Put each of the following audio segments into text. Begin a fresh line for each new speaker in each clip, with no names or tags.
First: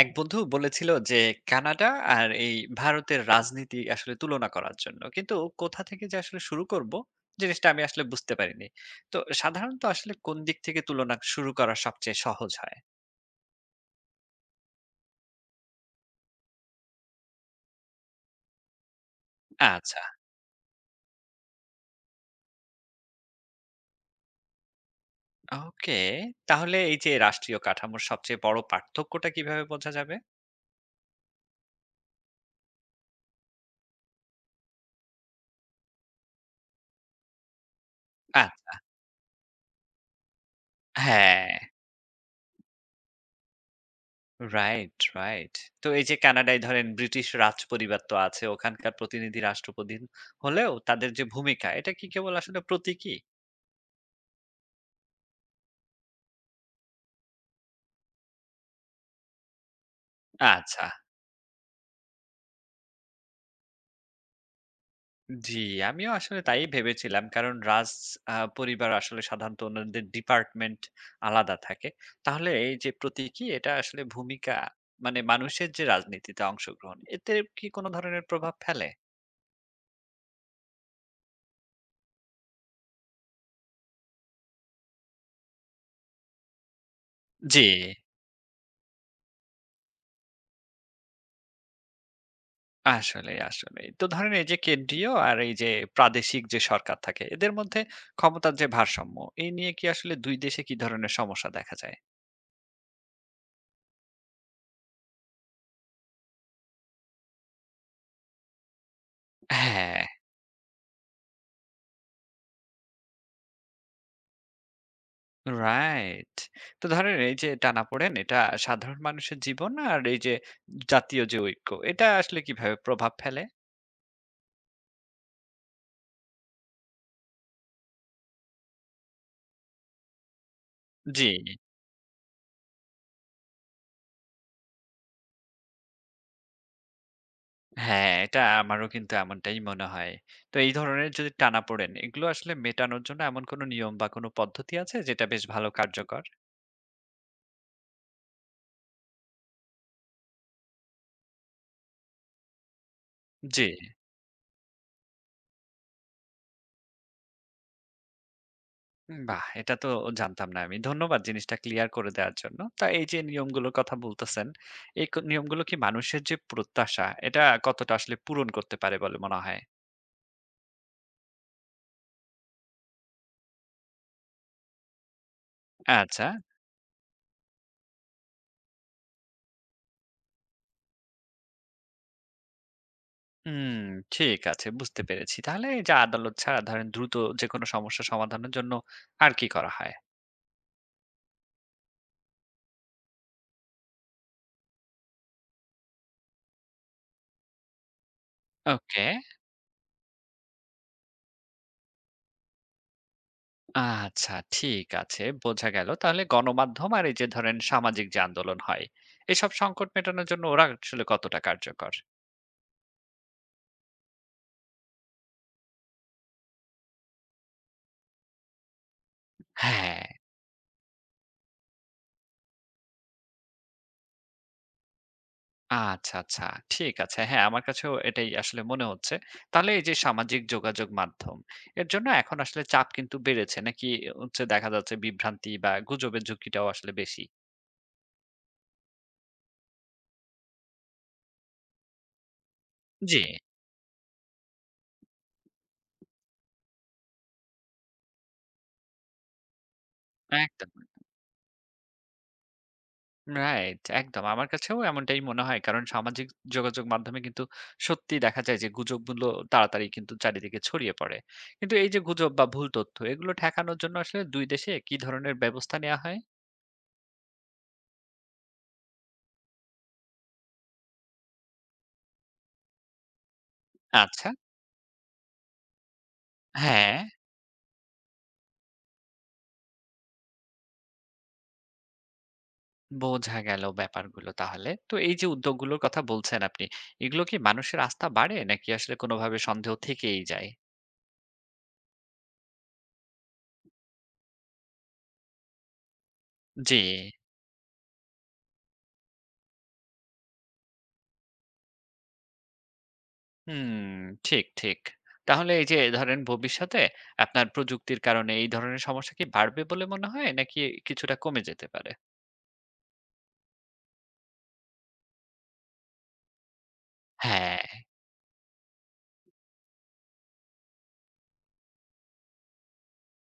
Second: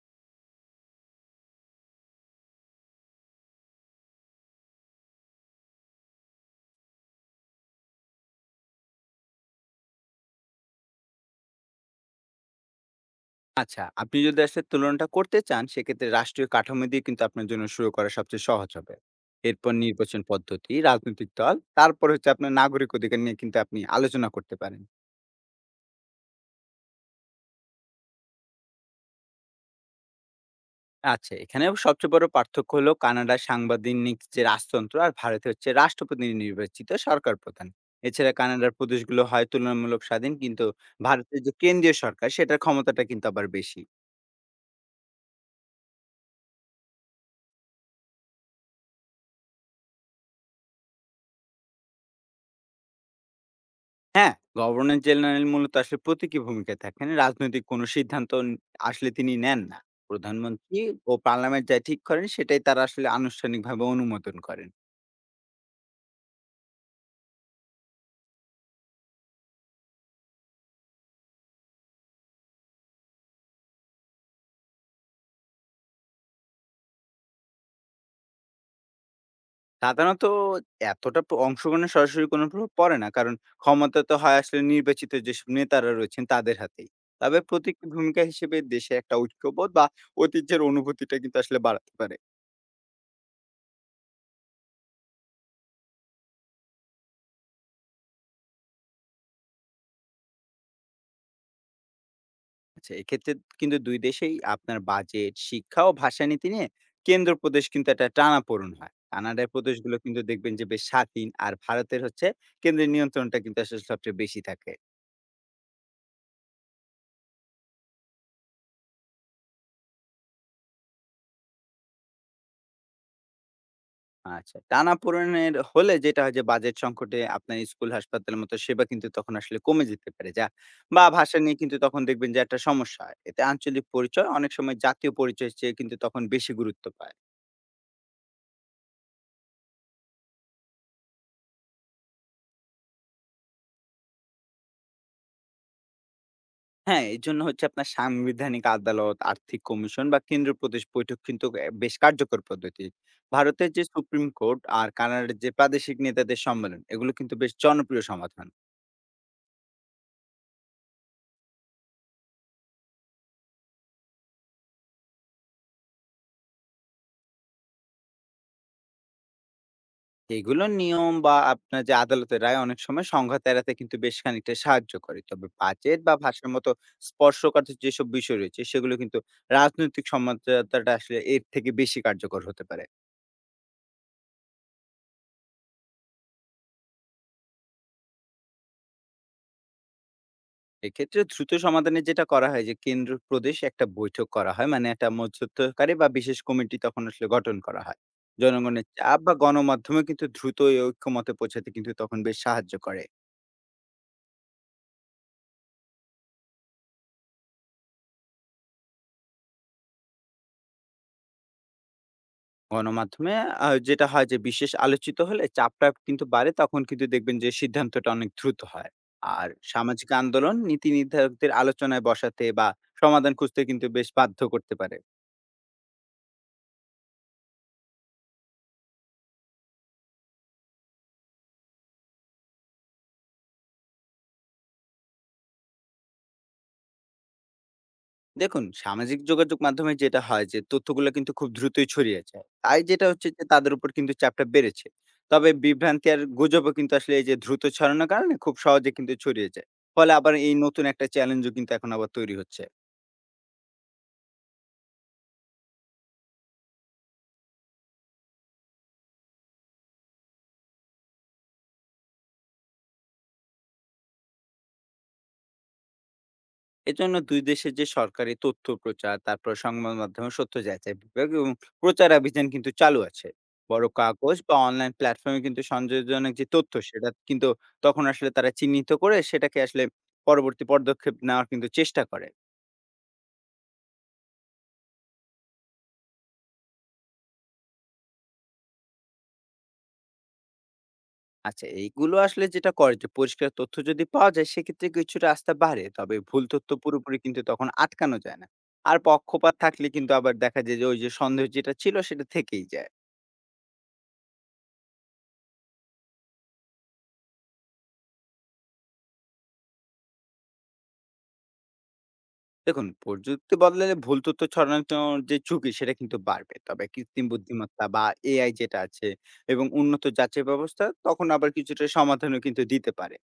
এক বন্ধু বলেছিল যে কানাডা আর এই ভারতের রাজনীতি আসলে তুলনা করার জন্য কিন্তু কোথা থেকে যে আসলে শুরু করব জিনিসটা আমি আসলে বুঝতে পারিনি তো সাধারণত আসলে কোন দিক থেকে তুলনা শুরু করা সবচেয়ে সহজ হয়।
আচ্ছা, আপনি যদি আসলে তুলনাটা করতে চান, সেক্ষেত্রে রাষ্ট্রীয় কাঠামো দিয়ে কিন্তু আপনার জন্য শুরু করা সবচেয়ে সহজ হবে। এরপর
আচ্ছা।
নির্বাচন পদ্ধতি, রাজনৈতিক দল, তারপর হচ্ছে আপনার নাগরিক অধিকার নিয়ে কিন্তু আপনি আলোচনা করতে পারেন।
ওকে। তাহলে এই যে রাষ্ট্রীয় কাঠামোর সবচেয়ে বড় পার্থক্যটা কিভাবে বোঝা যাবে?
আচ্ছা, এখানেও সবচেয়ে বড় পার্থক্য হলো কানাডার সাংবিধানিক যে রাজতন্ত্র আর ভারতে হচ্ছে রাষ্ট্রপতি নির্বাচিত সরকার প্রধান। এছাড়া
আচ্ছা।
কানাডার প্রদেশগুলো হয় তুলনামূলক স্বাধীন, কিন্তু ভারতের
হ্যাঁ।
যে কেন্দ্রীয় সরকার সেটার ক্ষমতাটা কিন্তু আবার বেশি।
Right, right. তো এই যে কানাডায় ধরেন ব্রিটিশ রাজ পরিবার তো আছে ওখানকার প্রতিনিধি রাষ্ট্রপতি হলেও তাদের যে ভূমিকা এটা কি কেবল আসলে প্রতীকী?
হ্যাঁ, গভর্নর জেনারেল মূলত আসলে প্রতীকী ভূমিকায় থাকেন। রাজনৈতিক কোনো সিদ্ধান্ত ন আসলে তিনি নেন না। প্রধানমন্ত্রী
আচ্ছা।
ও পার্লামেন্ট যা ঠিক করেন সেটাই তারা আসলে আনুষ্ঠানিকভাবে অনুমোদন করেন।
জি, আমিও আসলে তাই ভেবেছিলাম। কারণ রাজ পরিবার আসলে সাধারণত অন্যদের ডিপার্টমেন্ট আলাদা থাকে। তাহলে এই যে প্রতীকী এটা আসলে ভূমিকা মানে মানুষের যে রাজনীতিতে অংশগ্রহণ, এতে কি কোনো ধরনের প্রভাব ফেলে?
সাধারণত এতটা প অংশগ্রহণের সরাসরি কোনো প্রভাব পড়ে না। কারণ ক্ষমতা তো হয় আসলে নির্বাচিত যেসব নেতারা রয়েছেন তাদের হাতেই। তবে
জি,
প্রতীকী ভূমিকা হিসেবে দেশে একটা ঐক্যবোধ বা ঐতিহ্যের অনুভূতিটা কিন্তু আসলে বাড়াতে পারে।
আসলেই, আসলেই। তো ধরেন এই যে কেন্দ্রীয় আর এই যে প্রাদেশিক যে সরকার থাকে, এদের মধ্যে ক্ষমতার যে ভারসাম্য, এই নিয়ে কি আসলে ২ দেশে কি ধরনের সমস্যা দেখা যায়?
আচ্ছা, এক্ষেত্রে কিন্তু ২ দেশেই আপনার বাজেট, শিক্ষা ও ভাষানীতি নিয়ে কেন্দ্রপ্রদেশ কিন্তু একটা টানাপোড়েন হয়। কানাডার প্রদেশগুলো
হ্যাঁ।
কিন্তু দেখবেন যে বেশ স্বাধীন আর ভারতের হচ্ছে কেন্দ্রের নিয়ন্ত্রণটা কিন্তু আসলে সবচেয়ে বেশি থাকে।
রাইট। তো ধরেন এই যে টানাপোড়েন এটা সাধারণ মানুষের জীবন আর এই যে জাতীয় যে ঐক্য এটা আসলে কিভাবে প্রভাব ফেলে?
আচ্ছা, টানাপোড়েনের হলে যেটা হয় যে বাজেট সংকটে আপনার স্কুল, হাসপাতালের মতো সেবা কিন্তু তখন আসলে কমে যেতে পারে যা বা
জি।
ভাষা নিয়ে কিন্তু তখন দেখবেন যে একটা সমস্যা হয়। এতে আঞ্চলিক পরিচয় অনেক সময় জাতীয় পরিচয়ের চেয়ে কিন্তু তখন বেশি গুরুত্ব পায়।
হ্যাঁ, এটা আমারও কিন্তু এমনটাই মনে হয়। তো এই ধরনের যদি টানাপোড়েন এগুলো আসলে মেটানোর জন্য এমন কোনো নিয়ম বা কোনো পদ্ধতি আছে যেটা বেশ ভালো কার্যকর?
হ্যাঁ, এজন্য হচ্ছে আপনার সাংবিধানিক আদালত, আর্থিক কমিশন বা কেন্দ্রীয় প্রদেশ বৈঠক কিন্তু এ বেশ কার্যকর পদ্ধতি।
জি।
ভারতের যে সুপ্রিম কোর্ট আর কানাডার যে প্রাদেশিক নেতাদের সম্মেলন, এগুলো কিন্তু বেশ জনপ্রিয় সমাধান।
বাহ! এটা তো জানতাম না আমি। ধন্যবাদ জিনিসটা ক্লিয়ার করে দেওয়ার জন্য। তা এই যে নিয়মগুলোর কথা বলতেছেন, এই ক নিয়মগুলো কি মানুষের যে প্রত্যাশা এটা কতটা আসলে পূরণ করতে পারে বলে মনে হয়?
এগুলোর নিয়ম বা আপনার যে আদালতের রায় অনেক সময় সংঘাত এড়াতে কিন্তু বেশ খানিকটা সাহায্য করে। তবে বাজেট বা
আচ্ছা।
ভাষার মতো স্পর্শকাতর যেসব বিষয় রয়েছে, সেগুলো কিন্তু রাজনৈতিক সমঝোতাটা আসলে এর থেকে বেশি কার্যকর হতে পারে।
হুম, ঠিক আছে বুঝতে পেরেছি। তাহলে এই যে আদালত ছাড়া ধরেন দ্রুত যেকোনো সমস্যা সমাধানের জন্য আর কি করা হয়?
এক্ষেত্রে দ্রুত সমাধানে যেটা করা হয় যে কেন্দ্র প্রদেশ একটা বৈঠক করা হয় মানে একটা মধ্যস্থকারী বা বিশেষ কমিটি তখন আসলে গঠন করা হয়। জনগণের
ওকে।
চাপ বা গণমাধ্যমে কিন্তু দ্রুত এই ঐক্যমতে পৌঁছাতে কিন্তু তখন বেশ সাহায্য করে।
আচ্ছা ঠিক আছে, বোঝা গেল। তাহলে গণমাধ্যম আর এই যে ধরেন সামাজিক যে আন্দোলন হয়, এসব সংকট মেটানোর জন্য ওরা আসলে কতটা কার্যকর?
গণমাধ্যমে যেটা হয় যে বিশেষ আলোচিত হলে চাপটা কিন্তু বাড়ে তখন কিন্তু দেখবেন যে সিদ্ধান্তটা অনেক দ্রুত হয়। আর
হ্যাঁ।
সামাজিক আন্দোলন নীতি নির্ধারকদের আলোচনায় বসাতে বা সমাধান খুঁজতে কিন্তু বেশ বাধ্য করতে পারে।
আচ্ছা, আচ্ছা। ঠিক আছে। হ্যাঁ, আমার কাছেও এটাই আসলে মনে হচ্ছে। তাহলে এই যে সামাজিক যোগাযোগ মাধ্যম, এর জন্য এখন আসলে চাপ কিন্তু বেড়েছে নাকি হচ্ছে দেখা যাচ্ছে বিভ্রান্তি বা গুজবের ঝুঁকিটাও আসলে বেশি?
দেখুন, সামাজিক যোগাযোগ মাধ্যমে যেটা হয় যে তথ্যগুলো কিন্তু খুব দ্রুতই ছড়িয়ে যায়। তাই যেটা
জি,
হচ্ছে যে তাদের উপর কিন্তু চাপটা বেড়েছে। তবে বিভ্রান্তি আর গুজবও কিন্তু আসলে এই যে দ্রুত ছড়ানোর কারণে খুব সহজে কিন্তু ছড়িয়ে যায়। ফলে আবার এই
একদম।
নতুন একটা চ্যালেঞ্জও কিন্তু এখন আবার তৈরি হচ্ছে।
রাইট, একদম। আমার কাছেও এমনটাই মনে হয়। কারণ সামাজিক যোগাযোগ মাধ্যমে কিন্তু সত্যিই দেখা যায় যে গুজবগুলো তাড়াতাড়ি কিন্তু চারিদিকে ছড়িয়ে পড়ে। কিন্তু এই যে গুজব বা ভুল তথ্য এগুলো ঠেকানোর জন্য আসলে ২ দেশে কি ধরনের ব্যবস্থা নেওয়া হয়?
এজন্য ২ দেশের যে সরকারি তথ্য প্রচার, তারপর সংবাদ মাধ্যমে সত্য যাচাই বিভাগ এবং প্রচার অভিযান কিন্তু চালু আছে। বড়
আচ্ছা,
কাগজ বা অনলাইন প্ল্যাটফর্মে কিন্তু সন্দেহজনক যে তথ্য,
হ্যাঁ,
সেটা কিন্তু তখন আসলে তারা চিহ্নিত করে সেটাকে আসলে পরবর্তী পদক্ষেপ নেওয়ার কিন্তু চেষ্টা করে।
বোঝা গেল ব্যাপারগুলো তাহলে। তো এই যে উদ্যোগগুলোর কথা বলছেন আপনি, এগুলো কি মানুষের আস্থা বাড়ে নাকি আসলে কোনোভাবে সন্দেহ থেকেই যায়?
আচ্ছা, এইগুলো আসলে যেটা করে যে পরিষ্কার তথ্য যদি পাওয়া যায়, সেক্ষেত্রে কিছুটা আস্থা বাড়ে। তবে ভুল তথ্য
জি।
পুরোপুরি কিন্তু তখন আটকানো যায় না। আর পক্ষপাত থাকলে কিন্তু আবার দেখা যায় যে ওই যে সন্দেহ যেটা ছিল, সেটা থেকেই যায়।
হুম, ঠিক, ঠিক। তাহলে এই যে ধরেন ভবিষ্যতে আপনার প্রযুক্তির কারণে এই ধরনের সমস্যা কি বাড়বে বলে মনে হয়? নাকি কিছুটা কমে যেতে পারে?
দেখুন, প্রযুক্তি বদলালে ভুল তথ্য ছড়ানোর যে ঝুঁকি সেটা কিন্তু বাড়বে। তবে কৃত্রিম
হ্যাঁ,
বুদ্ধিমত্তা বা AI যেটা আছে এবং উন্নত যাচাই ব্যবস্থা তখন আবার কিছুটা সমাধানও কিন্তু দিতে পারে।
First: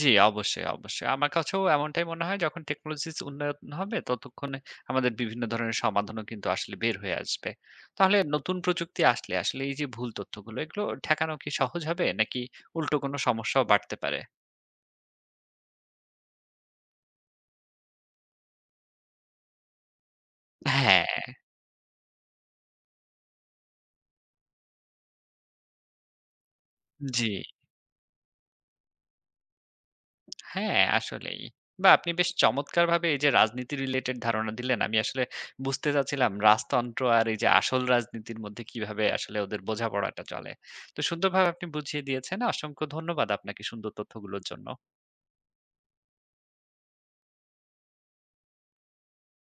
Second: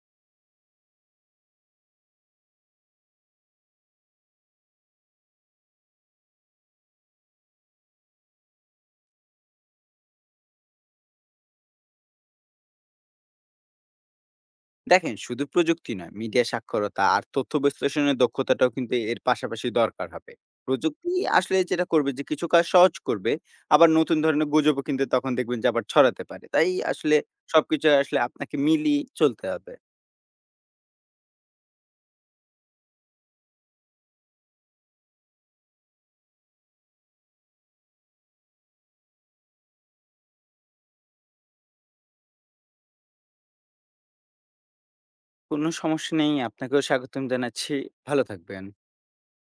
জি অবশ্যই, অবশ্যই। আমার কাছেও এমনটাই মনে হয় যখন টেকনোলজিস উন্নয়ন হবে ততক্ষণে আমাদের বিভিন্ন ধরনের সমাধানও কিন্তু আসলে বের হয়ে আসবে। তাহলে নতুন প্রযুক্তি আসলে এই যে ভুল তথ্যগুলো এগুলো ঠেকানো কি সহজ হবে? নাকি উল্টো কোনো সমস্যাও বাড়তে পারে?
দেখেন শুধু প্রযুক্তি নয়, মিডিয়া সাক্ষরতা আর তথ্য বিশ্লেষণের দক্ষতাটাও কিন্তু এর পাশাপাশি দরকার হবে।
হ্যাঁ,
প্রযুক্তি আসলে যেটা করবে যে কিছু কাজ সহজ করবে, আবার নতুন ধরনের গুজবও কিন্তু তখন দেখবেন যে আবার ছড়াতে পারে। তাই আসলে
জি।
সবকিছু আসলে আপনাকে মিলিয়ে চলতে হবে।
হ্যাঁ, আসলেই। বা আপনি বেশ চমৎকারভাবে এই যে রাজনীতি রিলেটেড ধারণা দিলেন। আমি আসলে বুঝতে চাচ্ছিলাম রাজতন্ত্র আর এই যে আসল রাজনীতির মধ্যে কিভাবে আসলে ওদের বোঝাপড়াটা চলে। তো সুন্দরভাবে আপনি বুঝিয়ে দিয়েছেন। অসংখ্য ধন্যবাদ আপনাকে সুন্দর তথ্যগুলোর জন্য।
কোনো সমস্যা নেই। আপনাকেও স্বাগতম জানাচ্ছি। ভালো থাকবেন।